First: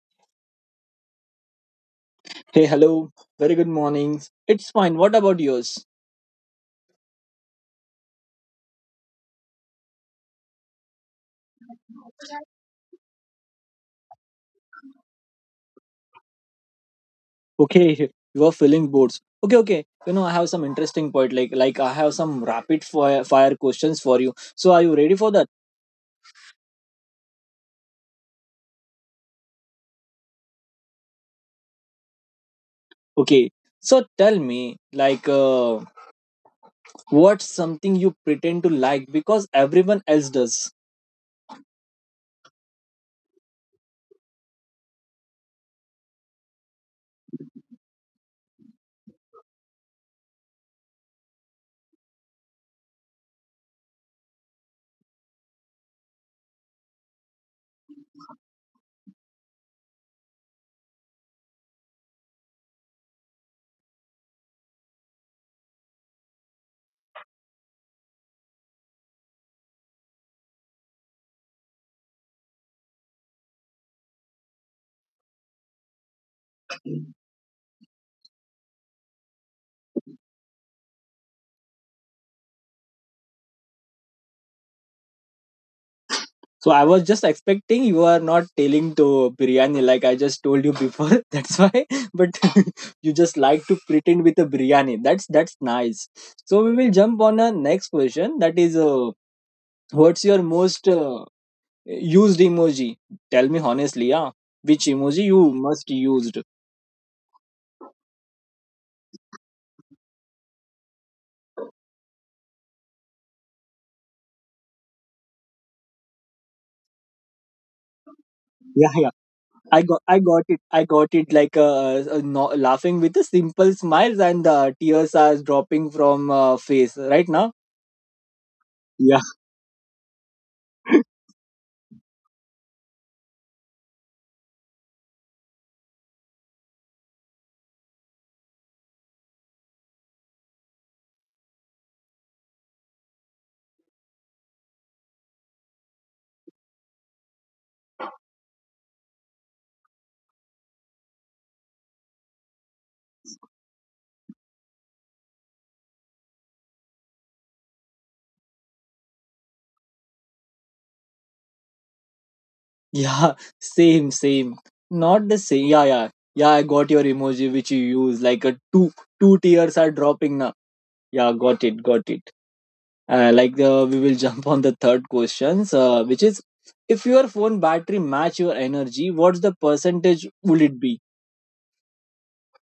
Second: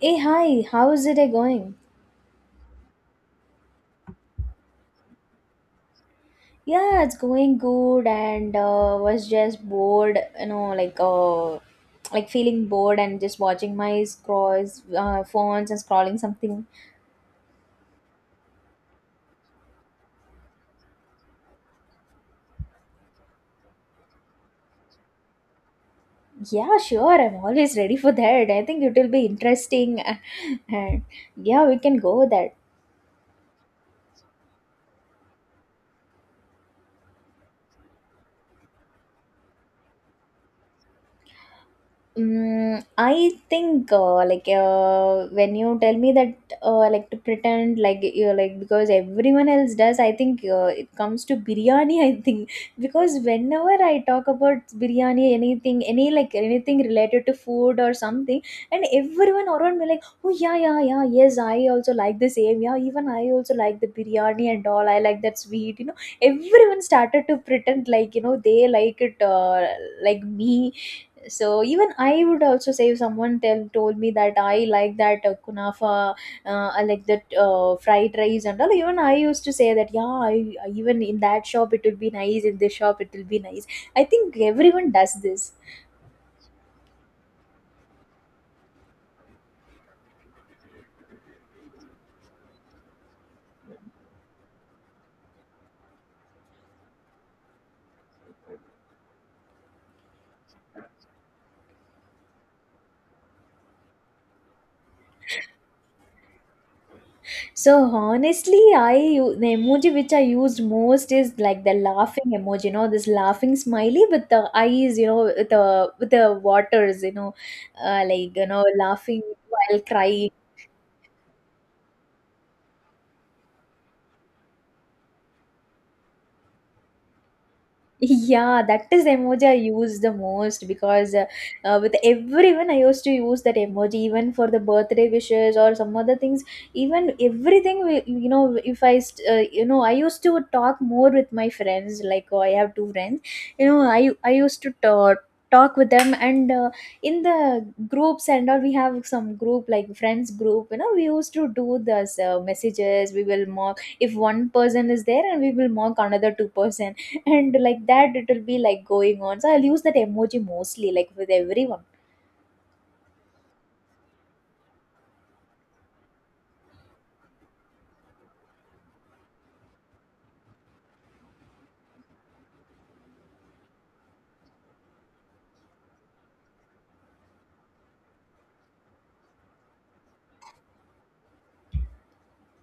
Hey, hi, how is it going? Hey, hello. Very good mornings. It's fine. What about yours? Yeah, it's going good and was just bored, you know, like feeling bored and just watching my scrolls, phones and scrolling something. Okay, you are feeling bored. Okay, okay. You know, I have some interesting point. Like, I have some rapid fire, fire questions for you. So, are you ready for that? Yeah, sure, I'm always ready for that. I think it will be interesting. And yeah, we can go with that. Okay. So, tell me, like, what's something you pretend to like because everyone else does? Mm, I think when you tell me that like to pretend like you're like because everyone else does, I think it comes to biryani, I think. Because whenever I talk about biryani, anything, any like anything related to food or something, and everyone around me like, oh, yeah, yes, I also like the same, yeah, even I also like the biryani and all, I like that sweet, you know, everyone started to pretend like, you know, they like it, like me. So even I would also say if someone tell told me that I like that kunafa, I like that fried rice and all. Even I used to say that, yeah, even in that shop it will be nice, in this shop it will be nice. I think everyone does this. So I was just expecting you are not telling to biryani like I just told you before. That's why, but you just like to pretend with a biryani. That's nice. So we will jump on a next question. That is, what's your most used emoji? Tell me honestly, yeah. Which emoji you must used? So honestly, the emoji which I used most is like the laughing emoji, you know, this laughing smiley with the eyes, you know, with the waters, you know, Yeah, yeah. laughing while I got, I crying. got it. I got it. Like no, laughing with a simple smiles and tears are dropping from face right now. Yeah, that is the Yeah. emoji I use the most because with everyone I used to use that emoji even for the birthday wishes or some other things. Even everything, we, you know, if I, st- you know, I used to talk more with my friends. Like, oh, I have two friends, you know, I used to talk with them and in the groups and all. We have some group, like friends group, you know, we used to do this messages. We will mock if one person is there and we will mock another two person, and like that it will be like going on. So I'll use that emoji mostly like with everyone. Yeah, same, same. Not the same. Yeah, yeah, yeah. I got your emoji which you use. Like a two tears are dropping now. Yeah, got it, got it. Like the we will jump on the third questions, which is if your phone battery match your energy, what's the percentage would it be?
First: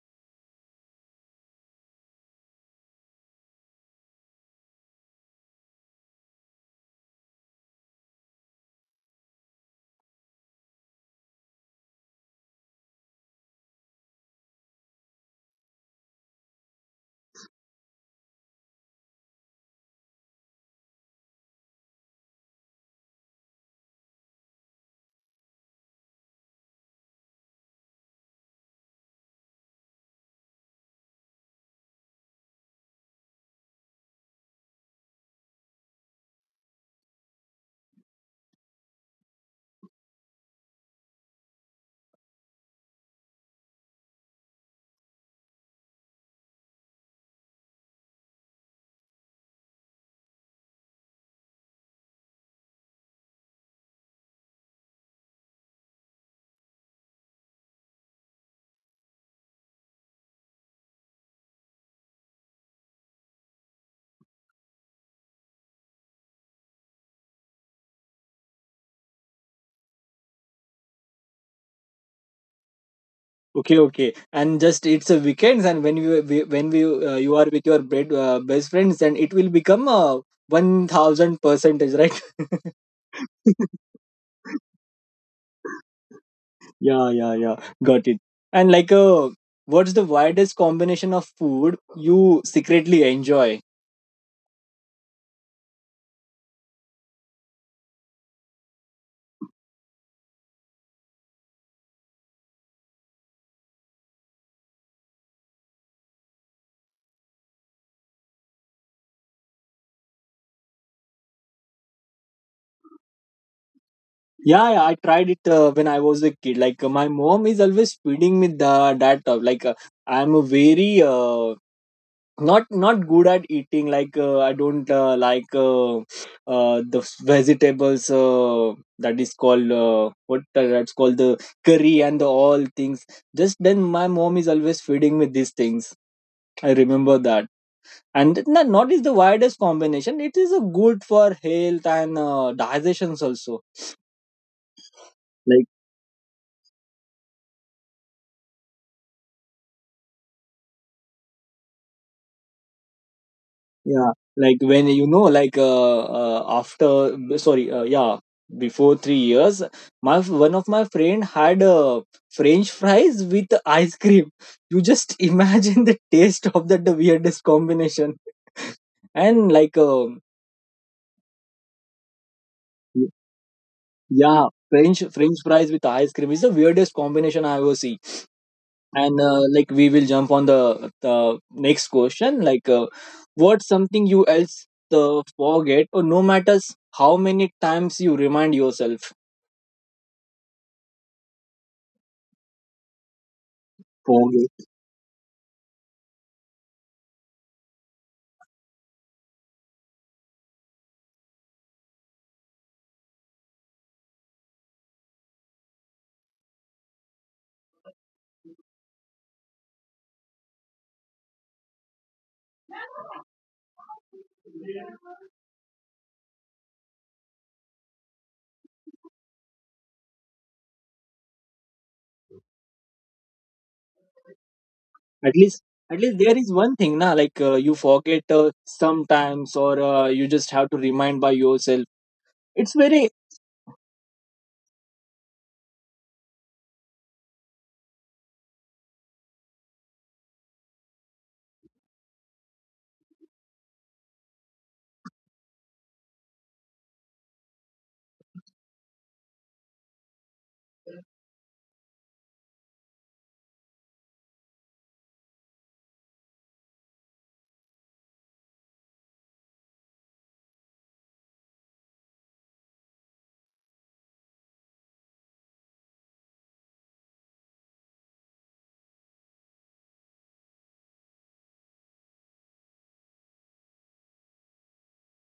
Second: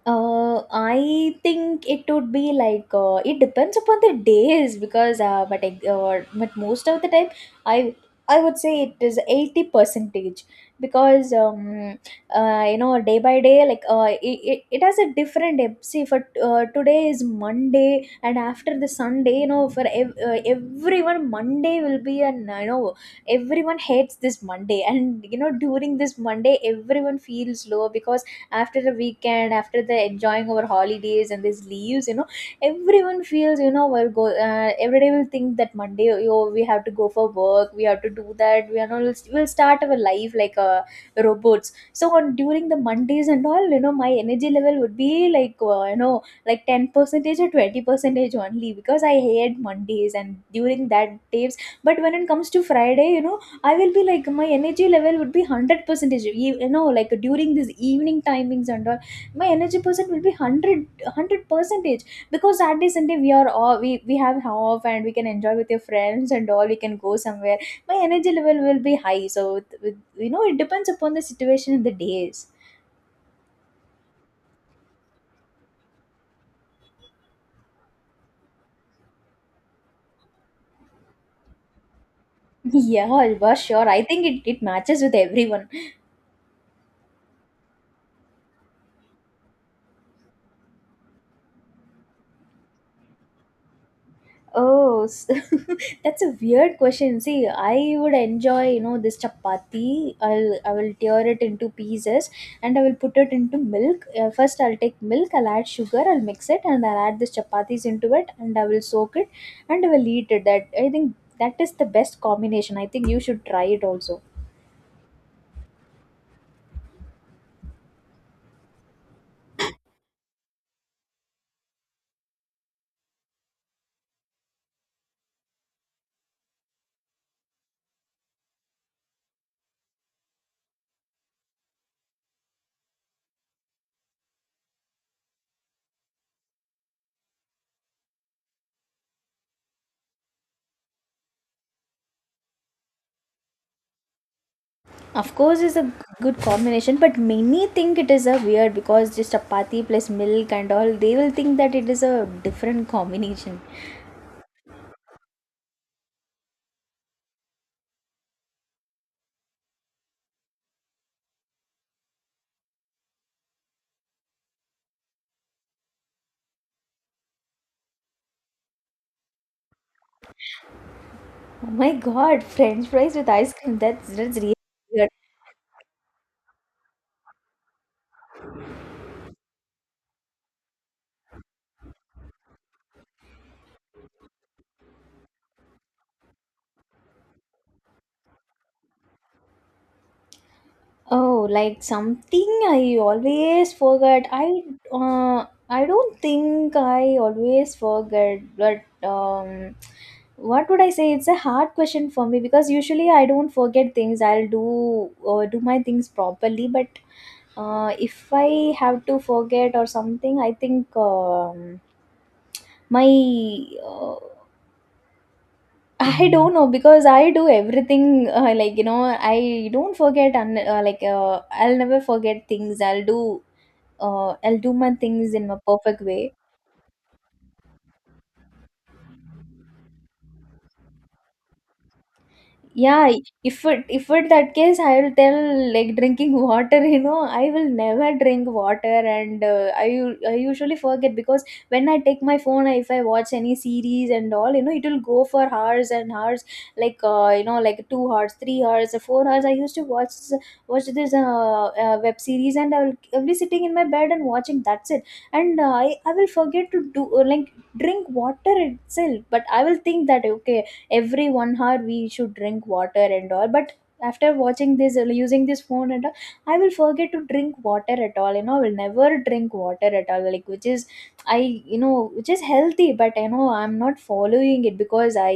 I think it would be like it depends upon the days because but most of the time I I would say it is 80 percentage, because you know, day by day, it has a different day. See, for today is Monday and after the Sunday, you know, for everyone Monday will be an you know, everyone hates this Monday, and you know during this Monday everyone feels low because after the weekend, after the enjoying our holidays and these leaves, you know, everyone feels, you know, we'll go every day we'll think that Monday, oh, we have to go for work, we have to do that, we are not, we'll start our life like robots so on during the Mondays and all. You know my energy level would be like like 10 percentage or 20 percentage only because I hate Mondays and during that days. But when it comes to Friday, you know, I will be like my energy level would be 100 percentage. You, you know, like during these evening timings and all, my energy percent will be hundred percentage, because Saturday Sunday we are all we have off and we can enjoy with your friends and all. We can go somewhere. My energy level will be high. So you know, it depends upon the situation and the days. Okay, okay. And just it's a weekends, and when we you are with your bed, best friends, then it will become a 1000 percentage, right? Yeah, Alva, sure. I think it matches with everyone. Yeah, yeah, yeah. Got it. And like, what's the widest combination of food you secretly enjoy? Oh, that's a weird question. See, I would enjoy, you know, this chapati. I will tear it into pieces and I will put it into milk. First, I'll take milk. I'll add sugar. I'll mix it and I'll add this chapatis into it and I will soak it and I will eat it. That I think that is the best combination. I think you should try it also. Yeah, yeah. I tried it when I was a kid. Like, my mom is always feeding me the that. I'm a very not good at eating. Like, I don't the vegetables. That is called what that's called the curry and the all things. Just then, my mom is always feeding me these things. I remember that. And not is the widest combination, it is a good for health and digestions also Of course, like. it's a good combination, but many think it is a weird because just chapati plus milk and all. They will think that it is a different combination. Yeah, like when you know like after sorry yeah, before 3 years my one of my friend had french fries with ice cream. You just imagine the taste of that, the weirdest combination. And like Oh my God, French y- fries with ice cream. That's yeah, really french good. french fries with ice cream is the weirdest combination I ever see. And like we will jump on the next question, like what's something you else forget or no matters how many times you remind yourself Oh, like something I always forget. Forget. I don't think I always forget, but um, what would I say? It's a hard question for me because usually I don't forget things. I'll do do my things properly, but if I have to forget or something, I think my uh, I don't know because I do everything like you know I don't forget and I'll never forget things. I'll do my things At in a least, at perfect least way. there is one thing na, like you forget sometimes or you just have to remind by yourself. It's very. Yeah, if it that case, I will tell like drinking water. You know, I will never drink water, and I usually forget because when I take my phone, if I watch any series and all, you know, it will go for hours and hours. Like like 2 hours, 3 hours, 4 hours. I used to watch this web series, and I'll be sitting in my bed and watching. That's it, and I will forget to do like drink water itself. But I will think that okay every 1 hour we should drink water and all. But after watching this using this phone and all, I will forget to drink water at all. You know, I will never drink water at all, like, which is, I you know, which is healthy, but you know I'm not following it because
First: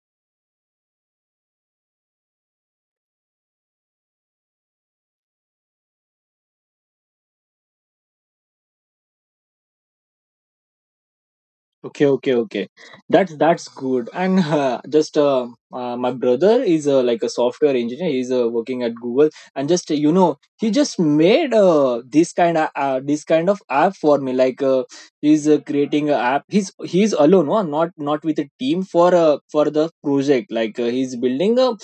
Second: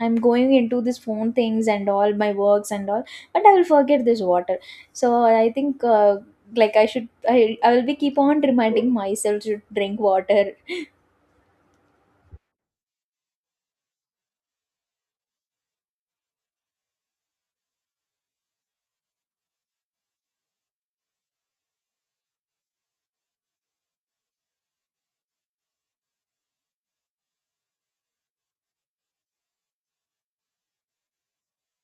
I'm going into this phone things and all my works and all, but I will forget this water. So I think like I should, I will be keep on reminding myself to drink water. Okay, okay, okay. That's good. And just my brother is like a software engineer. He's working at Google, and just you know, he just made this kind of app for me. Like he's creating an app. He's alone, huh? Not with a team for the project. Like he's building a.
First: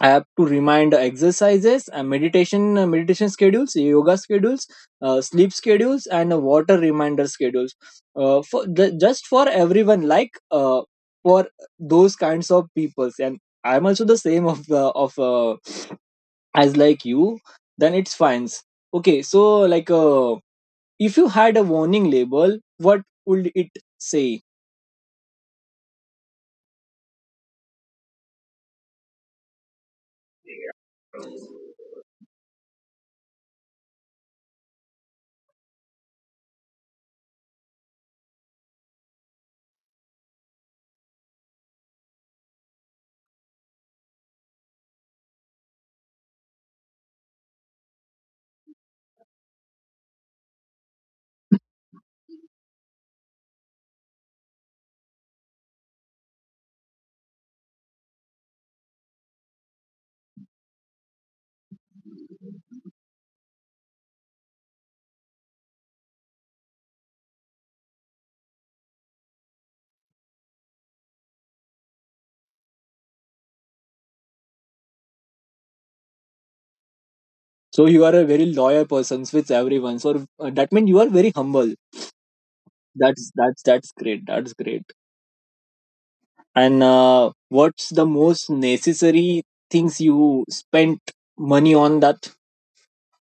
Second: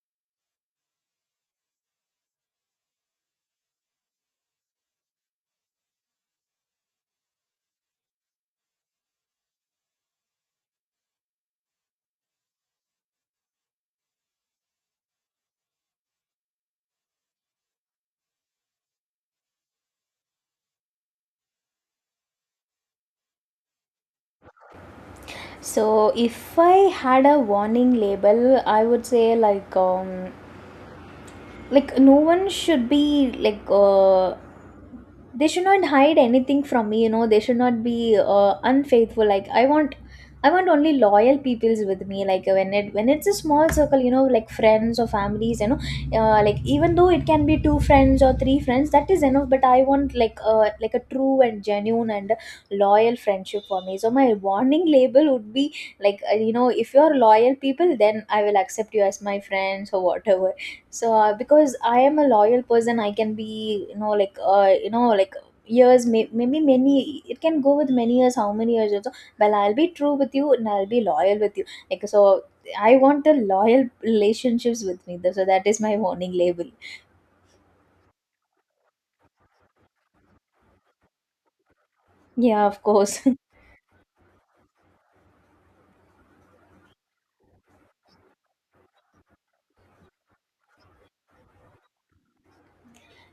I have to remind exercises, meditation, meditation schedules, yoga schedules, sleep schedules, and water reminder schedules. Just for everyone, like for those kinds of peoples, and I'm also the same of the of as like you. Then it's fine. Okay, so like if you had a warning label, what would it say? So if I had a warning label, I would say like no one should be like they should not hide anything from me, you know, they should not be unfaithful. Like I want, I want only loyal peoples with me, like when it's a small circle, you know, like friends or families, you know, like even though it can be two friends or three friends, that is enough. But I want like a true and genuine and loyal friendship for me. So my warning label would be like you know, if you're loyal people, then I will accept you as my friends or whatever. So because I am a loyal person, I can be, you know, like years, maybe many it can go with many years, how many years also, well, I'll be true with you and I'll be loyal with you like. So I want the loyal relationships with me. So that is my warning label. So you are a very loyal person with everyone. So that means you are very humble. Yeah, of course. That's that's that's great. That's great. And what's the most necessary things you spent money on that?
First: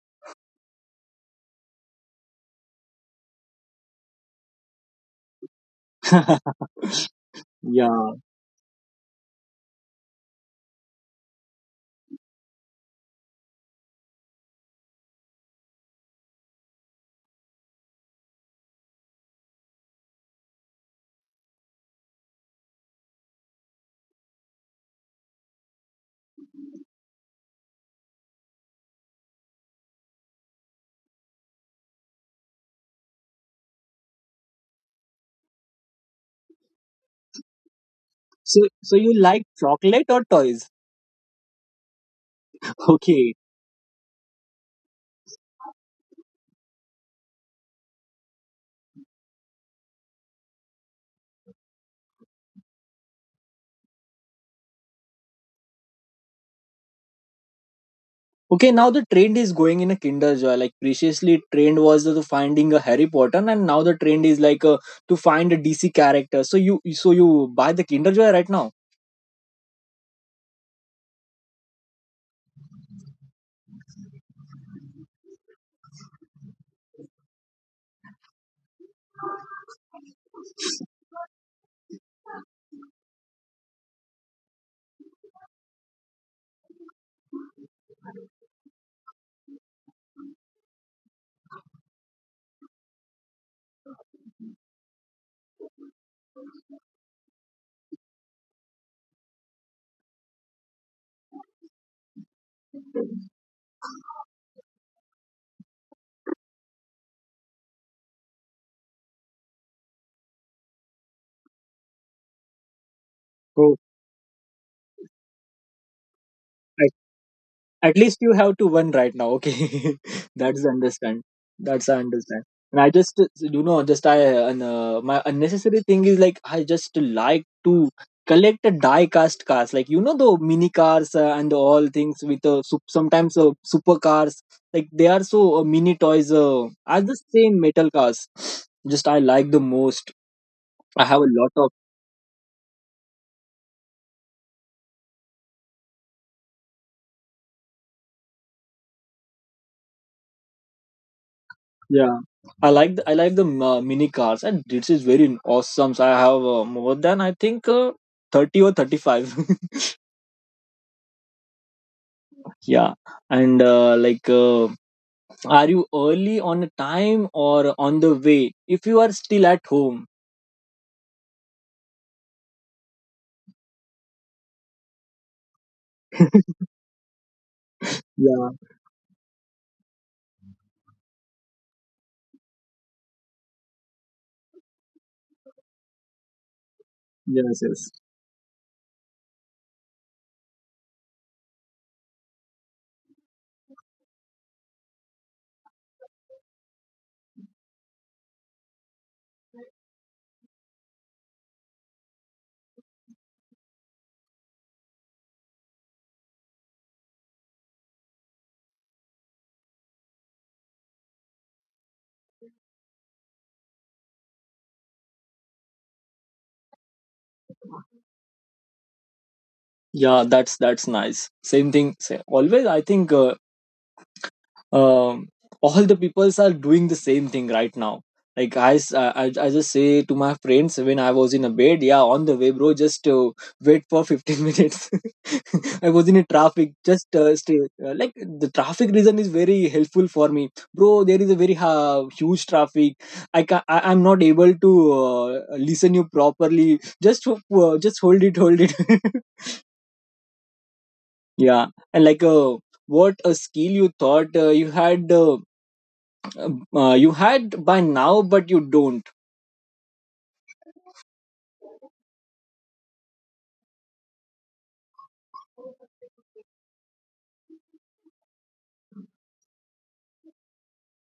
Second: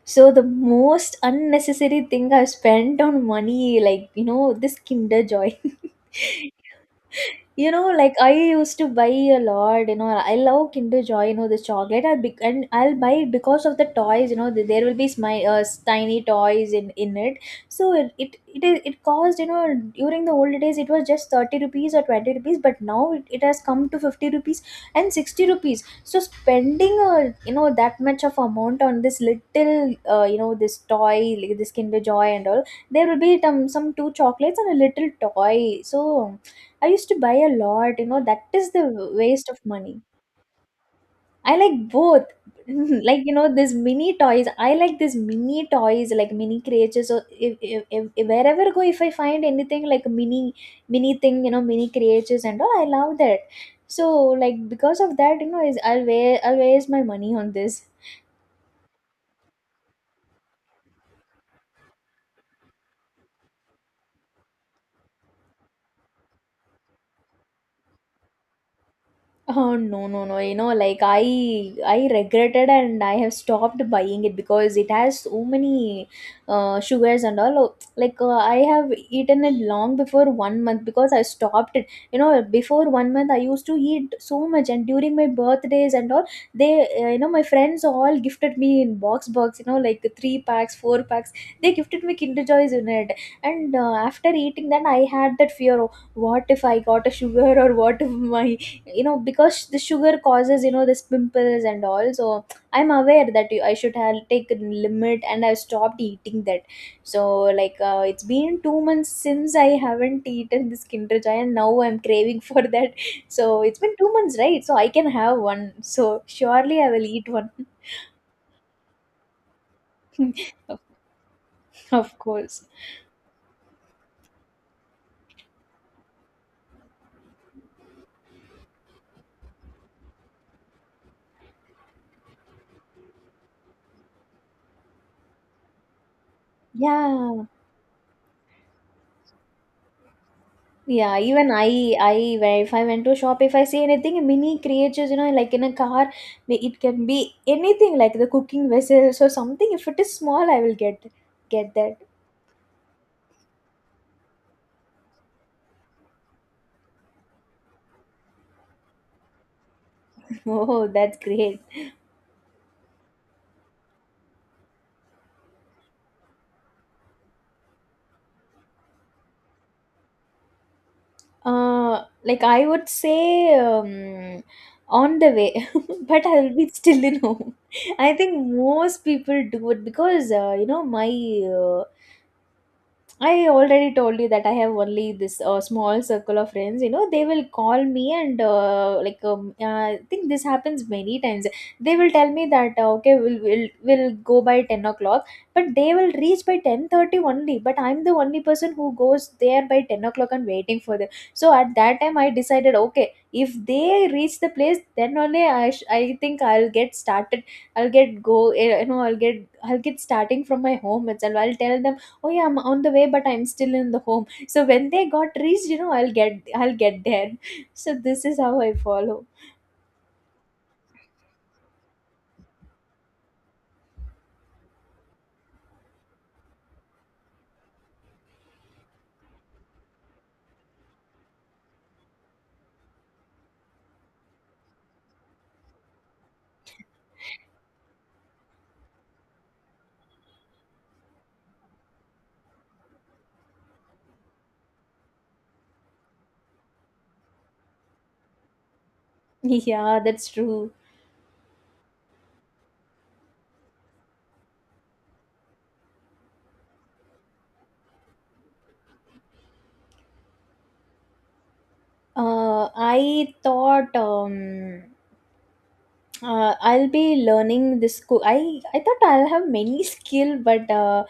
So the most unnecessary thing I've spent on money, like, you know, this Kinder Joy. You know, Yeah, like I used to buy a lot. You know, I love Kinder Joy. You know, the chocolate. And I'll buy it because of the toys. You know, the, there will be my tiny toys in it. So it cost, you know, during the old days it was just 30 rupees or 20 rupees, but now it has come to 50 rupees and 60 rupees. So spending a, you know, that much of amount on this little you know, this toy like this Kinder Joy and all, there will be some two chocolates and a little toy. So I used to buy a lot, you know, that so is the so you like waste of money. chocolate or toys? I like both. Like, you Okay, know, these mini toys. I like these mini toys, like mini creatures. So if wherever I go, if I find anything like a mini thing, you know, mini creatures and all, I love that. So like because of that, you know, is I'll waste my money on this. okay. Now the trend is going in a kinder joy, like previously trend was the finding a Harry Potter, and now the trend is like to find a DC character. So you, so you buy the kinder joy right now? Oh, no. You know, like I regretted and I have stopped buying it because it has so many sugars and all. Oh, like I have eaten it long before 1 month because I stopped it. You know, before 1 month I used to eat so much, and during my birthdays and all they you know, my friends all gifted me in box, you know, like three packs, four packs, they gifted me Kinder Joys in it. And after eating that I had that fear, oh, what if I got a sugar or what if my, you know, because the sugar causes, you know, this pimples and all. So I'm aware that I should have taken limit and I stopped eating that. So like, it's been 2 months since I haven't eaten this Kinder Joy and now I'm craving for that. So Oh. it's been 2 months, right? So I can have one, so surely I will eat one. At least you have to win right now. Okay, that's understand. That's I Of understand. course. And I just, you know, just I, my unnecessary thing is like I just like to collect a die cast cars, like you know the mini cars and all things with sometimes super cars. Like they are so mini toys. Are the Yeah. same metal cars. Just I like the most. I Yeah, have a even lot of. I, if I went to a shop, if I see anything, mini creatures, you know, like in a car, it can be anything, like the cooking vessels or something. If it is small, I will get that. Yeah, I like the mini cars, and this is very awesome. So I have more than I think 30 or 35. Oh, that's great. Yeah, and are you early on a time or on the way? If you are still at home. Like I would say, on the way, but I will be still in home. I think Yeah. most people do it because you know, my uh, I already told you that I have only this small circle of friends. You know, they will Yes. call Yes. me and like I think this happens many times. They will tell me that okay, we'll go by 10 o'clock, but they will reach by 10:30 only. But I'm the only person who goes there by 10 o'clock and waiting for them. So at that time, I decided, okay, if they reach the place, then only I think I'll get started. I'll get go. Eh, You know, I'll get starting from my home itself. I'll tell them, oh yeah, I'm on the way, but I'm still in the home. So when they got reached, you know, I'll get there. So this is how I follow. Yeah, that's nice. Same thing. Say, always, I think um, all the peoples are doing the same thing right now. Like I, s- I just say to my friends when I was in a bed, yeah, on the way bro, just wait for 15 minutes. I was in a traffic, just stay like. The traffic reason is very helpful for me bro, there is a very huge traffic. I'm not able to uh, listen you properly. Just just hold it, hold it. Yeah, that's true. Yeah. And like what a skill you thought you had by now but you don't? uh I thought, I'll be learning this. I thought I'll have many skill, but uh,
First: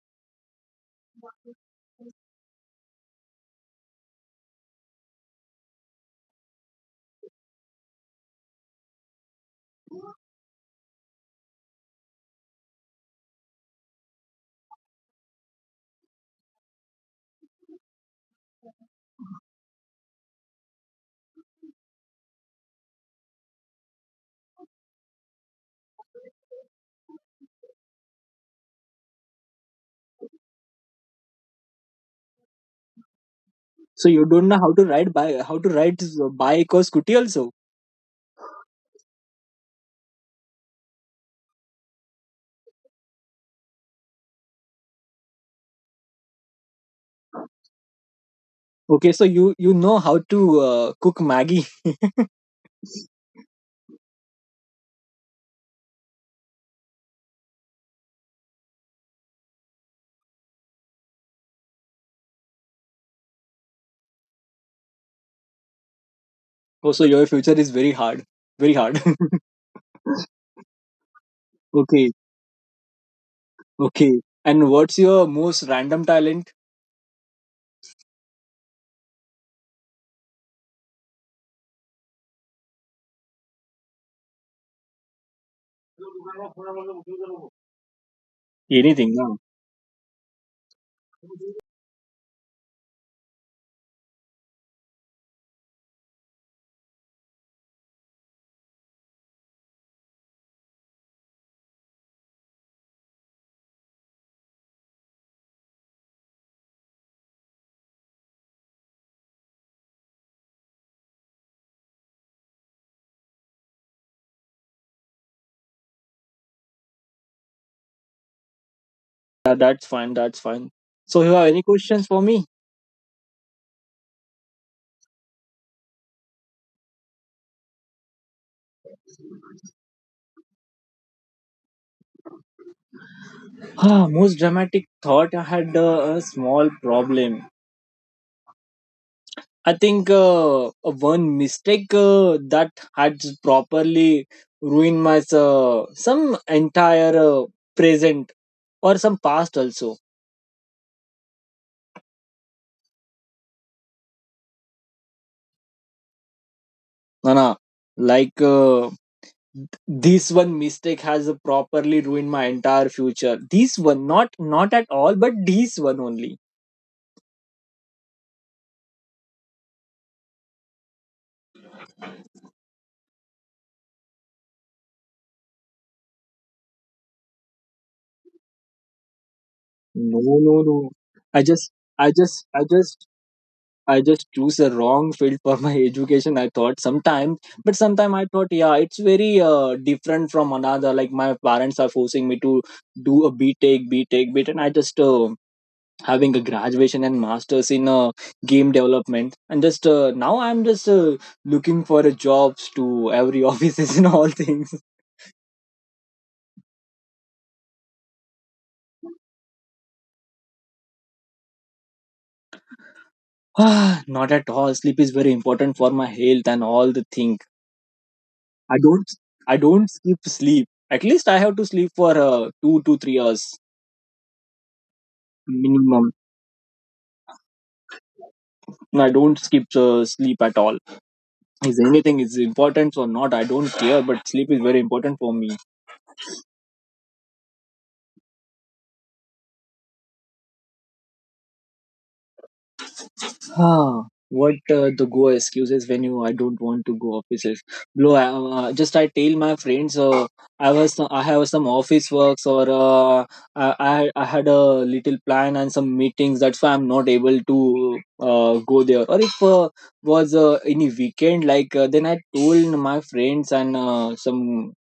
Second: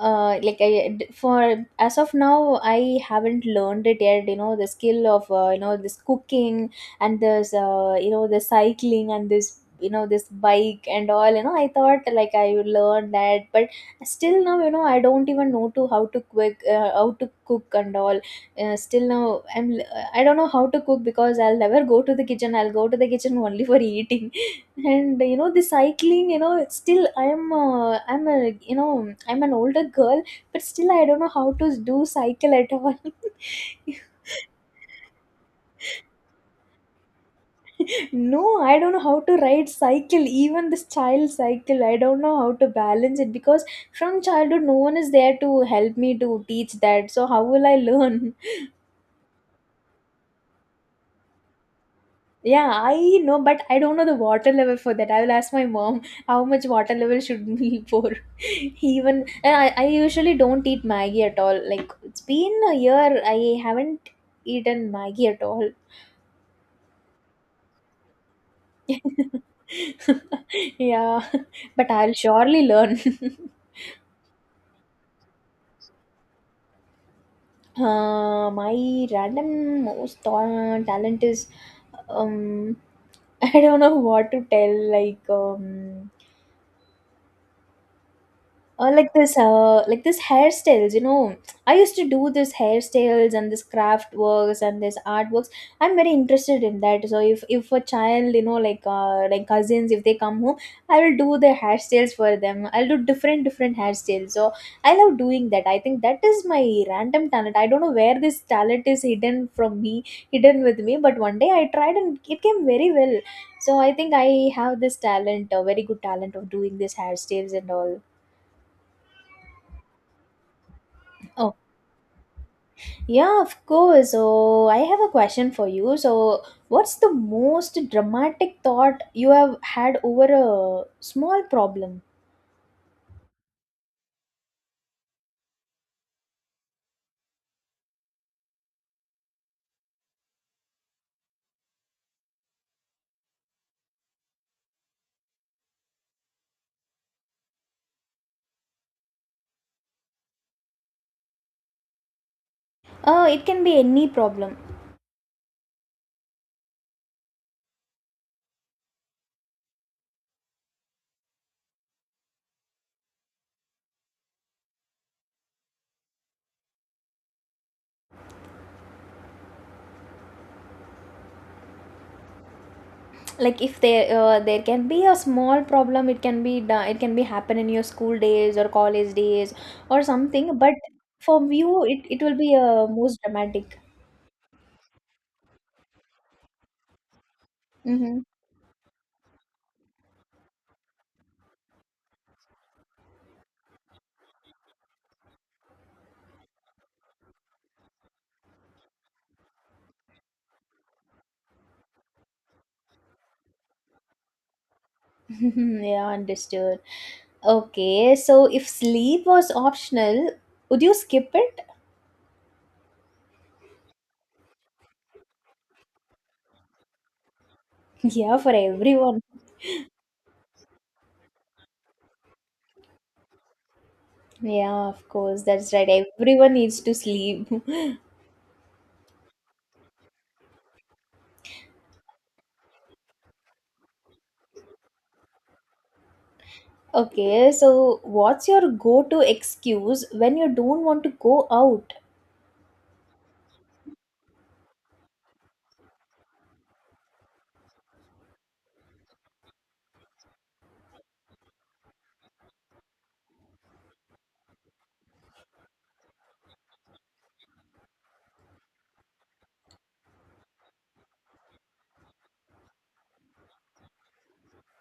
uh, like for as of now, I haven't learned it yet. You know, the skill of you know, this cooking and this you know, the cycling and this, you know, this bike and all. You know, I thought like I would learn that, but still now, you know, I don't even know to how to quick how to cook and all. Still now I don't know how to cook because I'll never go to the kitchen. I'll go to the kitchen only for eating. And you know the cycling, you know it's still I'm a, you know, I'm an older girl, but still I don't know how to do cycle at all. So you don't know how to ride by, how to ride bike or scooty also? No, I don't know how to ride cycle. Even this child cycle I don't know how to balance it, because from childhood no one is there to help me to teach that, so how will I learn? Okay, so you know how to cook maggie? Yeah, I know, but I don't know the water level for that. I will ask my mom how much water level should we pour. Even and I usually don't eat Maggie at all. Like it's been a year, I haven't eaten Maggie at all. Also, your future is very hard, very hard. Yeah, but Okay, I'll surely learn. okay. And what's your most random talent? Uh, my random talent is, um, I don't know what to tell. Like, Anything no? Like this hairstyles, you know, I used to do this hairstyles and this craft works and this artworks. I'm very interested in that, so if a child, you know, like cousins, if they come home, I will do their hairstyles for them. I'll do different different hairstyles. So I love doing that. I think that is my random talent. I don't know where this talent is hidden from me, hidden with me, but one day I tried and it came very well. So I think I have this talent, a very good talent of doing these hairstyles and all. That- that's fine, that's fine. So you have Oh. any questions for me? Yeah, of course. So I have a question for you. So, what's the most dramatic thought you have had over a small problem? Ah, most dramatic thought I had a small problem. I think one mistake that had properly ruined my some entire present or some past also. It can be any problem. Nana, like this one mistake has properly ruined my entire future. This one, not not at all, but this one only. Like if there there can be a small problem, it can be done, it can be happen in your school days or college days or No, something. no, But no. for I just, you, I it will just, be I just most dramatic. I just choose a wrong field for my education. I thought sometime, but sometime I thought, yeah, it's very different from another. Like my parents are forcing me to do a B a BTEC, BTEC, BTEC, and I just having a graduation and masters in game development, and just now I'm just looking for a jobs to every offices and all things. Mm-hmm. Yeah, understood. Okay, so if sleep was optional, would you skip it? Not at all. Sleep is very important for my health and all the thing. Yeah, for I don't, everyone. I don't skip sleep. At least I have to sleep for 2 to 3 hours Yeah, of course. That's right. minimum. Everyone needs to sleep. I don't skip sleep at all. Is anything is important or not, I don't care, but sleep is very important for me. Okay, so what's your go-to excuse when you don't want to go out? Ah, what the go excuses when you I don't want to go offices. Bro just I tell my friends I was, I have some office works or I had a little plan and some meetings, that's why I'm not able to go there. Or if was any weekend, like then I told my friends and some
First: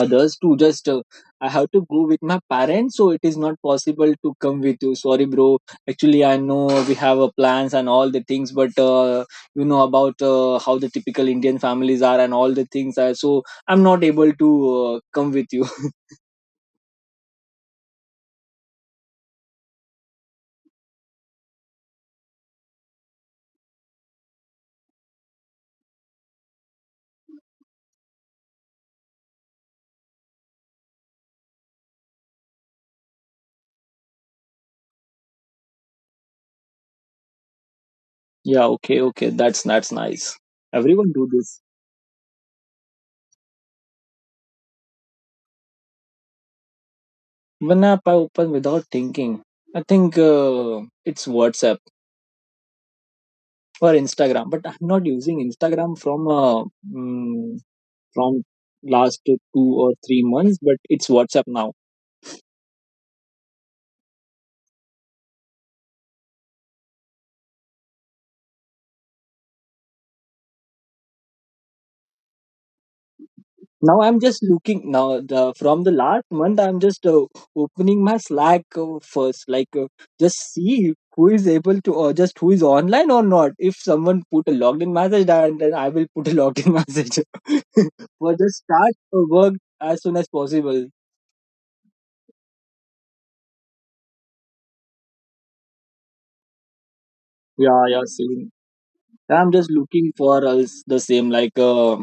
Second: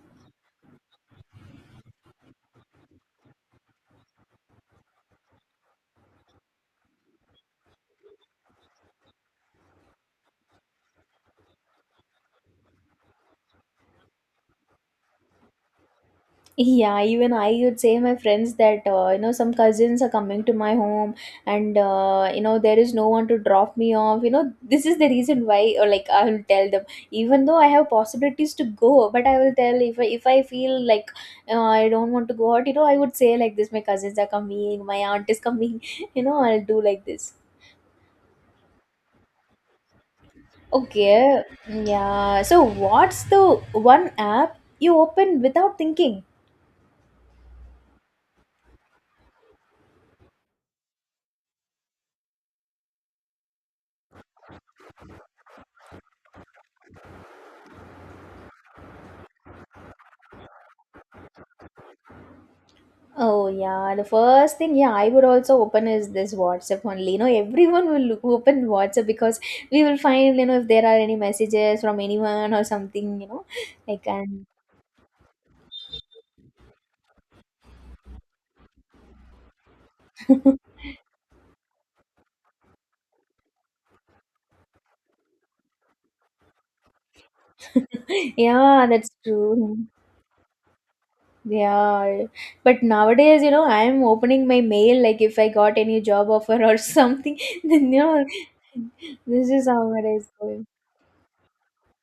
others to just I have to go with my parents, so it is not possible to come with you, sorry bro. Actually I know we have a plans and all the things, but you know about how the typical indian families are and all the things, so I'm not able to come with you. Yeah, even I would say my friends that you know, some cousins are coming to my home and you know, there is no one to drop me off. You know, this is the reason why. Or like I will tell them even though I have possibilities to go, but I will tell if if I feel like I don't want to go out, you know, I would say like this, my cousins are coming, my aunt is coming, you know, I'll do like this. Yeah, okay, okay, that's nice. Everyone do Okay, this. yeah. So, what's the one app you open without thinking? When app I open without thinking? I think it's whatsapp or instagram, but I'm not using instagram from a from last 2 or 3 months, but it's WhatsApp now. Oh, yeah. The first thing, yeah, I would also open is this WhatsApp only. You know, everyone will open WhatsApp because we will find, you know, if there are any messages from anyone or something. Now Like, I'm just and looking now the from the last month I'm just opening my Slack first, like just see who is able to or just who is online or not. If someone put a logged in message, then I will put a logged in message. But just yeah, start that's work true. as soon as possible. Yeah, but nowadays, you know, I'm opening my mail, like if I got any job offer or something, Yeah, then, you yeah, know, same. this I'm is just how it looking is for going. us the same like.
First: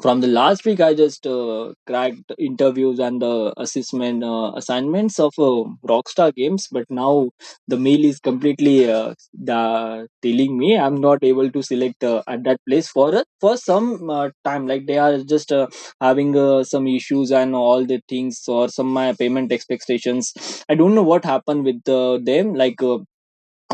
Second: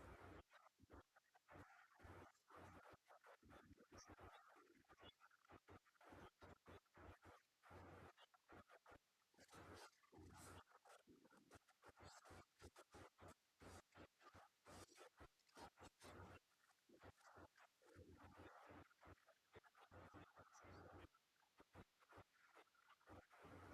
From the last week, I just cracked interviews and the assessment assignments of Rockstar Games, but now the mail is completely telling me I'm not able to select at that place for a for some time. Like, they are just having some issues and all the things, or some my payment expectations. I don't know what happened with them. Like,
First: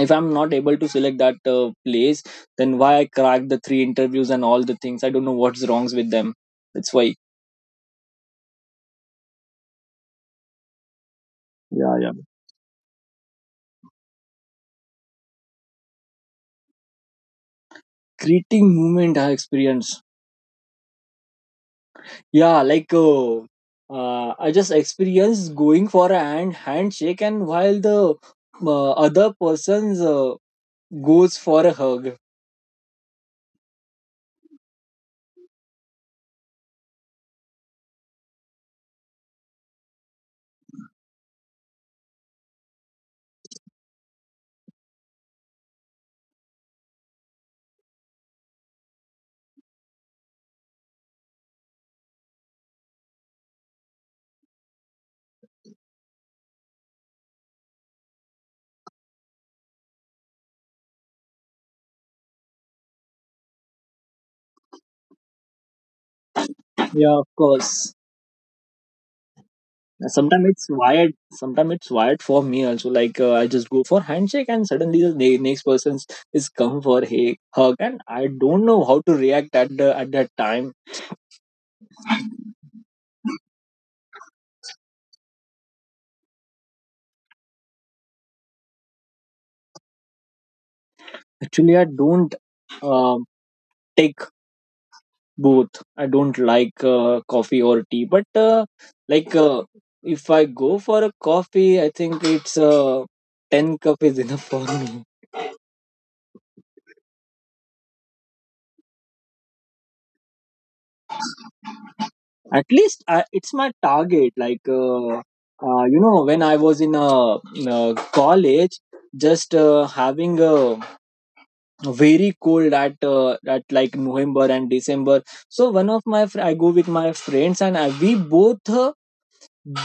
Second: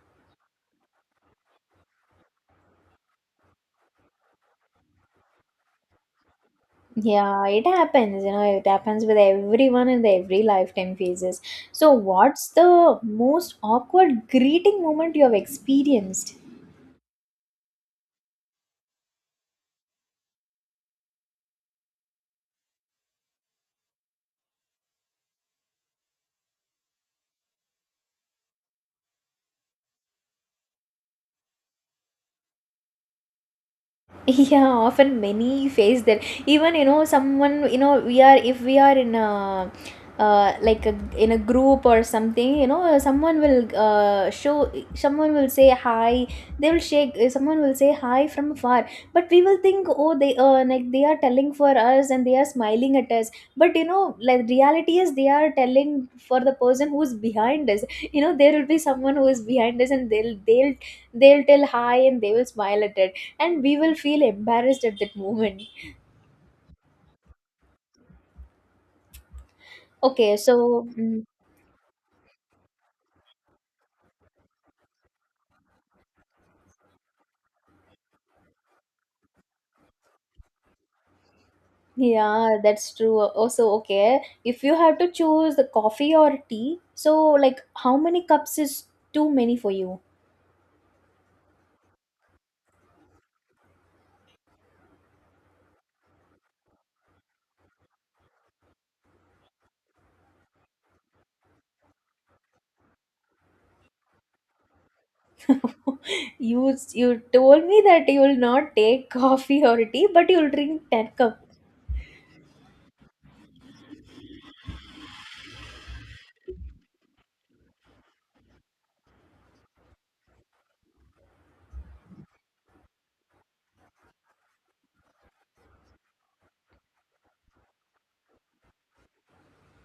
if I'm not able to select that place, then why I cracked the three interviews and all the things? I don't know what's wrongs with them, that's why. Yeah, it happens, you know, it happens with everyone in their every lifetime phases. So, Yeah, yeah. what's the most awkward greeting moment you have experienced? Creating movement I experienced. Yeah, I just experienced going for a handshake, and while the other person's goes for a hug. Yeah, often many face that. Even you know someone, you know, we are if we are in a like a, in a group or something, you know, someone will show someone will say hi, they will shake, someone will say hi from far, but we will think, oh they, like they are telling for us and they are smiling at us, but you know, like reality is they are telling for the person who's behind us. You know, there will be someone who is behind us and they'll tell hi and they will smile at it, and we will feel embarrassed at that moment. Yeah, of course. Okay, Sometimes it's so, wired, mm, sometimes it's wired for me also. Like, I just go for handshake and suddenly the next person is come for a hug, and I don't know how to react at the at that time. yeah, that's true also. Okay, if you have to choose the coffee or tea, so like how many cups is too many for you? Actually, I don't um take both. I don't like coffee or tea, but like uh, if I go for a coffee, I think it's 10 cups cup is enough for me. You told me that you will not take coffee or tea, but you'll drink 10 cups. At least it's my target. You know, when I was in in a college, just having a very cold at like November and December. So one of my I go with my friends, and we both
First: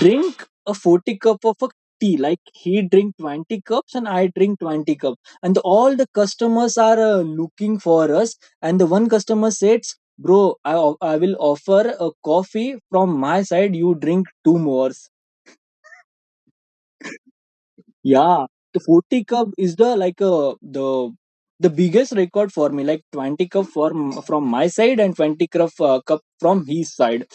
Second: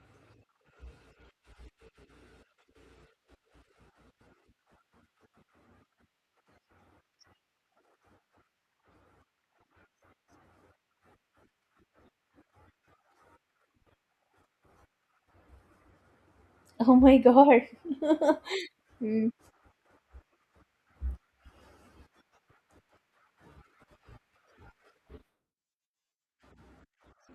drink a 40 cups cup of a tea. Like, he drink 20 cups and I drink 20 cups cup, and all the customers are looking for us. And the one customer says, bro, I will offer a coffee from my side, you drink two more. Oh my god. Yeah. The 40 cups Mm. cup is the the biggest record for me. Like, 20 cups cup from my side and 20 cups cup, cup from his side.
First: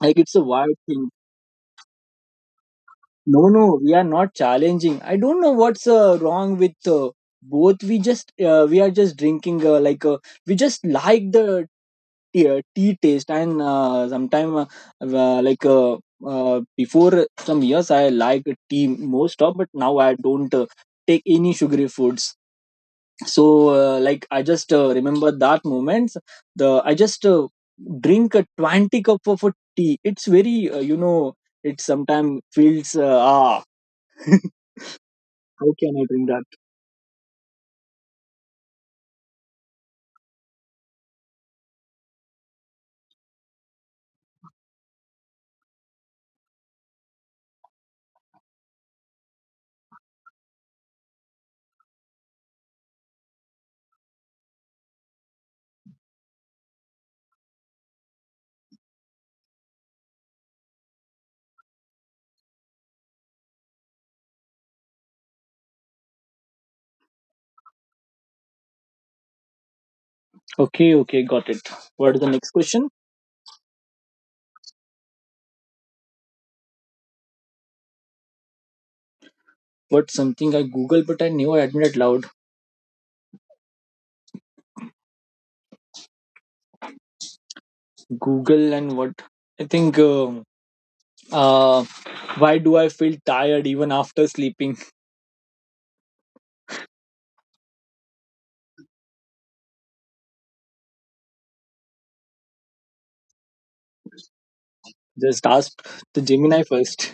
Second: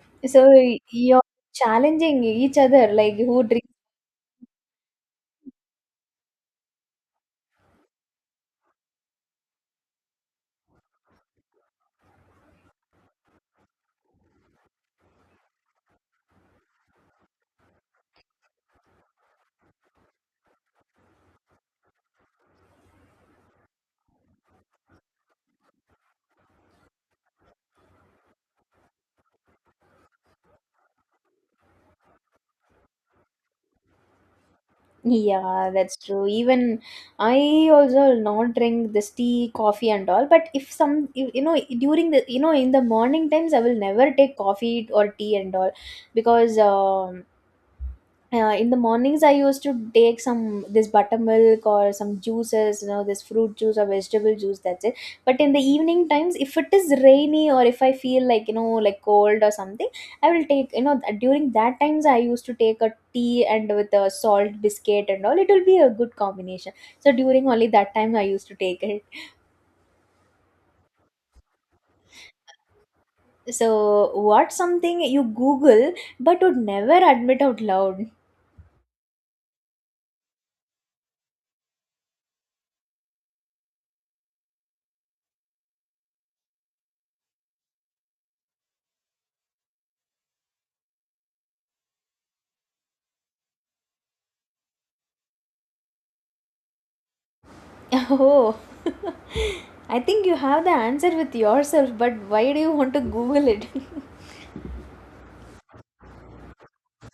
Like, it's So a wild thing. you're challenging each other, like who No, drinks? no, we are not challenging. I don't know what's wrong with both. We just we are just drinking, we just like the tea taste. And sometime like before some years I like tea most of, but now I don't take any sugary foods. So like, I just remember that moments. The I just drink a 20 cup of a tea. It's very you know. It sometimes feels ah. How Yeah, can that's I bring true. that? Even I also will not drink this tea, coffee, and all. But if some, you know, during the, you know, in the morning times, I will never take coffee or tea and all, because in the mornings I used to take some this buttermilk or some juices, you know, this fruit juice or vegetable juice, that's it. But in the evening times, if it is rainy or if I feel like, you know, like cold or something, I will take, you know, during that times I used to take a tea and with a salt biscuit and all, it will be a good combination. So during only that time I used to take it. Okay, okay, got it. What is the next question? So what something you google but would never admit out loud? What's something I Google but I never admit it loud? Google and what? I think. Uh, why do I feel tired even after sleeping? Oh. I think you have the answer with yourself, but why do you want to Google it? Just ask the Gemini first.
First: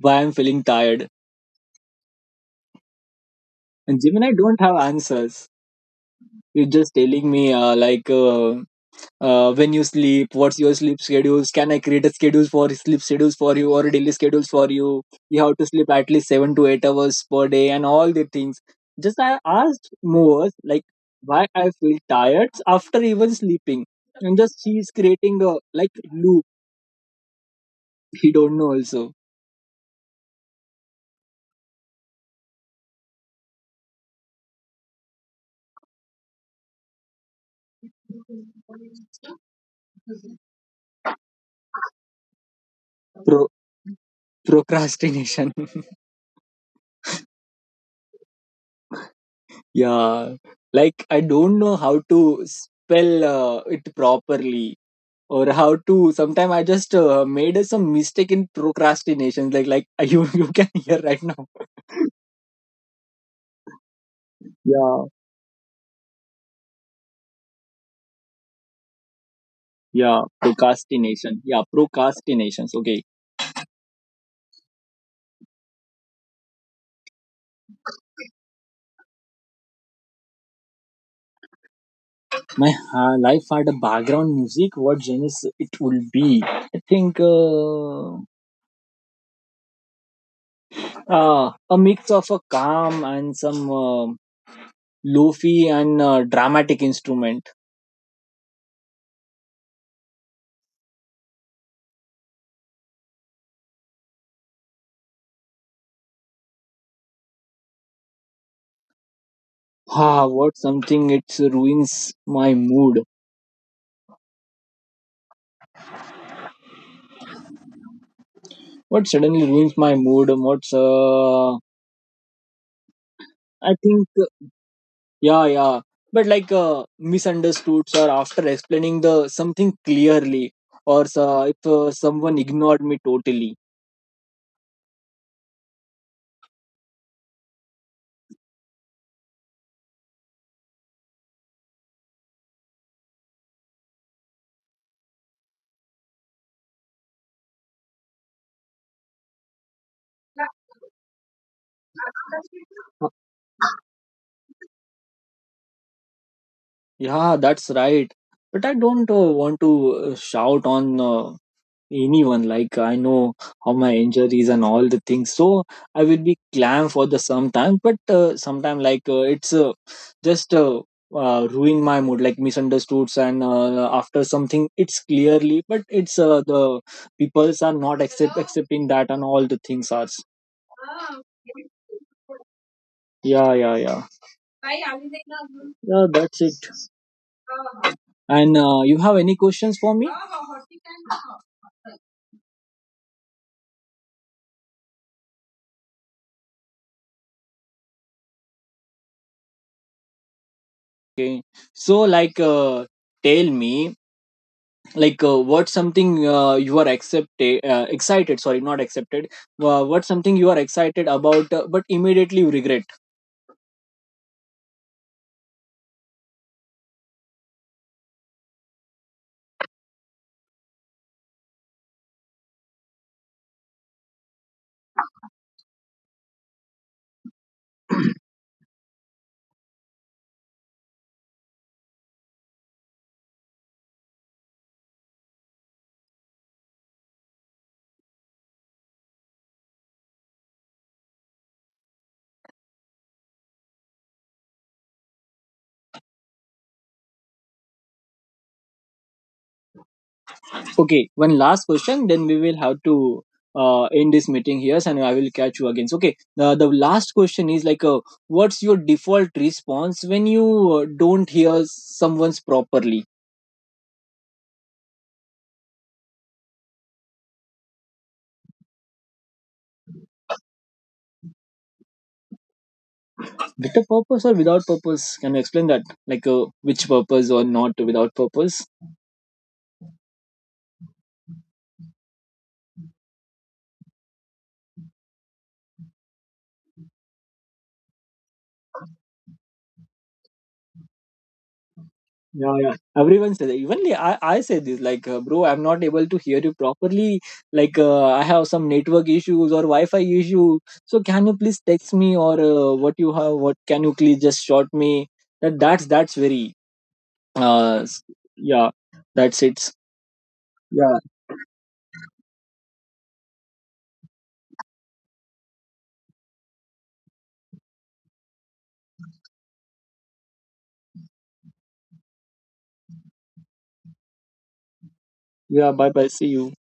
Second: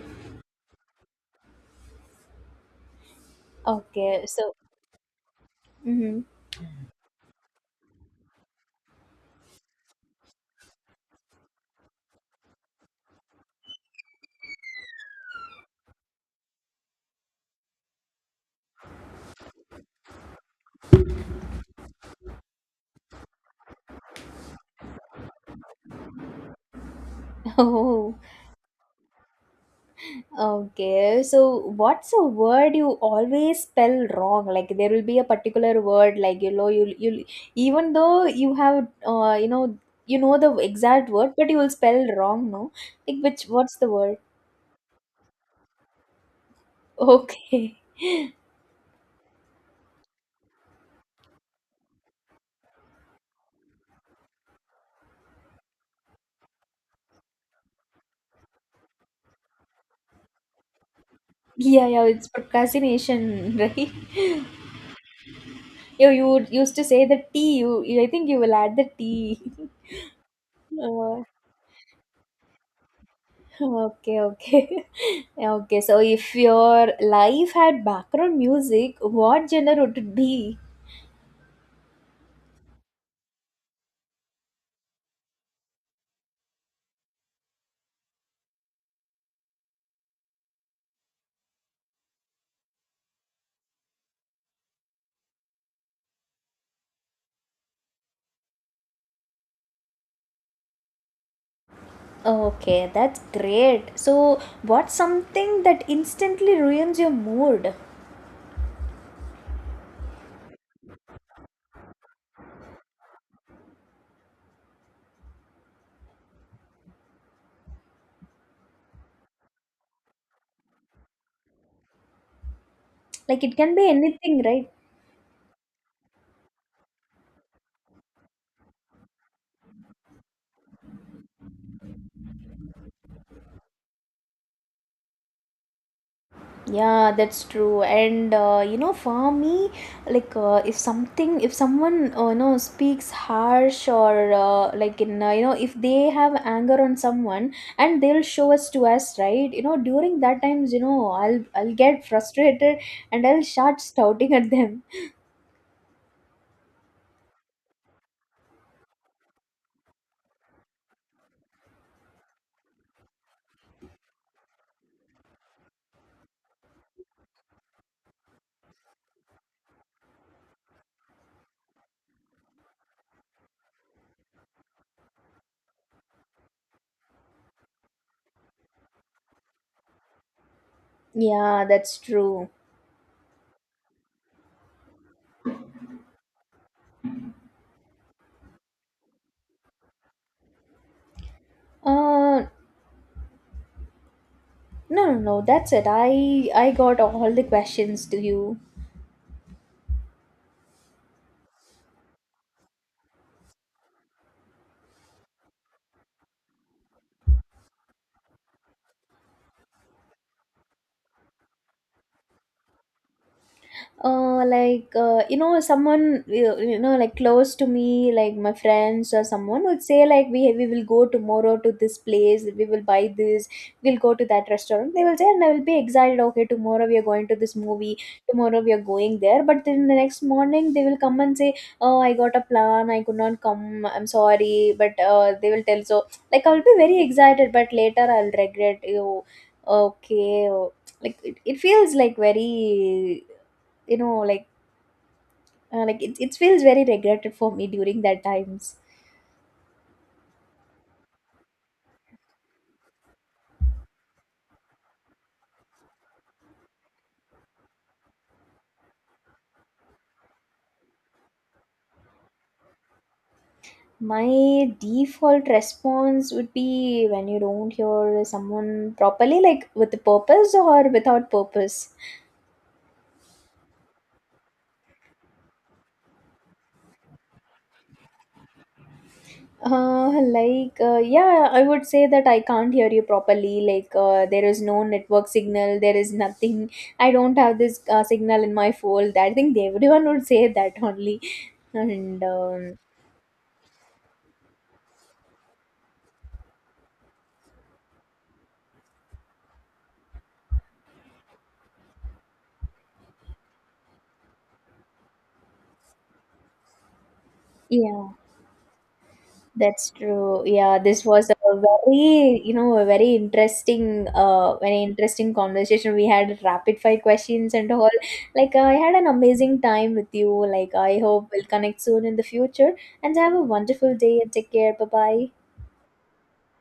Why I'm feeling tired? And Okay, Gemini so, don't have answers. mhm. You're just telling me when you sleep, what's your sleep schedules? Can I create a schedule for sleep schedules for you or daily schedules for you? You have to sleep at least 7 to 8 hours per day and all the things. Just I asked more, like, why I feel tired after even sleeping? And just she is creating a, like, loop. Oh, He don't know also. okay. So what's a word you always spell wrong? Like there will be a particular word, like you know, you even though you have you know the exact word, but you will spell wrong, no? Like which, Pro- what's the word? Procrastination. Okay. yeah, like, I don't know how to spell it properly, or how to. Sometimes I just made some mistake in procrastination. Like, you can hear right now. Yeah, yeah, it's procrastination, right? Yeah, You would used to say the tea. You I think you will add the tea. yeah, Uh, procrastination. Yeah, procrastinations, okay. okay, okay, okay. So, if your life had background music, what genre would it be? My life had a background music, what genres it will be? I think, uh, a mix of a calm and some lofi and dramatic instrument. Okay, that's great. So, what's something that instantly ruins your mood? Ah, what something it ruins my mood? What suddenly ruins my mood? What's Like it I can be think, anything, right? yeah, yeah. But, misunderstoods, or after explaining the something clearly. Or so, if someone ignored me totally. Yeah, that's true. And you know, for me, like if something, if someone you know, speaks harsh or like in you know, if they have anger on someone and they'll show us to us, right, you know, during that times, you know, I'll get frustrated Uh, and I'll start shouting at them. yeah, that's right. But I don't want to shout on anyone. Like, I know how my injuries and all the things, so I will be clam for the sometime. But sometime like it's just ruin my mood, like misunderstoods. And after something it's clearly, but it's the peoples are not accepting that and all the things are. Yeah, that's true. Yeah, yeah, yeah. Yeah, that's it. And you have any questions for me? Uh, no, no, no, that's it. I got all the questions to you. Okay, so tell me, what's something you are accepted excited, sorry, not accepted. What's something you are excited about but immediately you regret? Uh, like you know, someone you know, like close to me, like my friends or someone would say, like, we will go tomorrow to this place, we will buy this, we'll go to that restaurant, they will say, and I will be excited, okay, tomorrow we are going to this movie, tomorrow we are going there. But then the next morning they will come and say, oh I got a plan, I could not come, I'm sorry, but they will tell. So like I'll be very excited, but later I'll regret you. Okay, oh, it feels like very, you know, like it feels very regretted for me during that times. Okay, one last question, then we will have to end this meeting here, and I will catch you again. So, okay, the last question is what's your default response when you don't hear someone's properly? My default response would be when you don't hear someone properly, like with the purpose or without purpose? With a purpose or without purpose, can you explain that? Like, which purpose or not without purpose? Uh, like yeah, I would say that I can't hear you properly, like there is no network signal, there is nothing, I don't have this signal in my phone. I think everyone would say that only. And Yeah, yeah, everyone says that. Even I say this, like, bro, I'm not able to hear you properly. Like, I have some network issues or Wi-Fi issue. So can you please text me, or what you have? What can you please just short me? That's that's very uh s- yeah. yeah. That's it. That's true. Yeah, Yeah, this was a very, you know, a very interesting conversation. We had rapid fire questions and all. Like, I had an amazing time with you. Like, I hope we'll connect soon in the future. And have a wonderful day and take care. Bye bye. yeah. Bye bye. See you.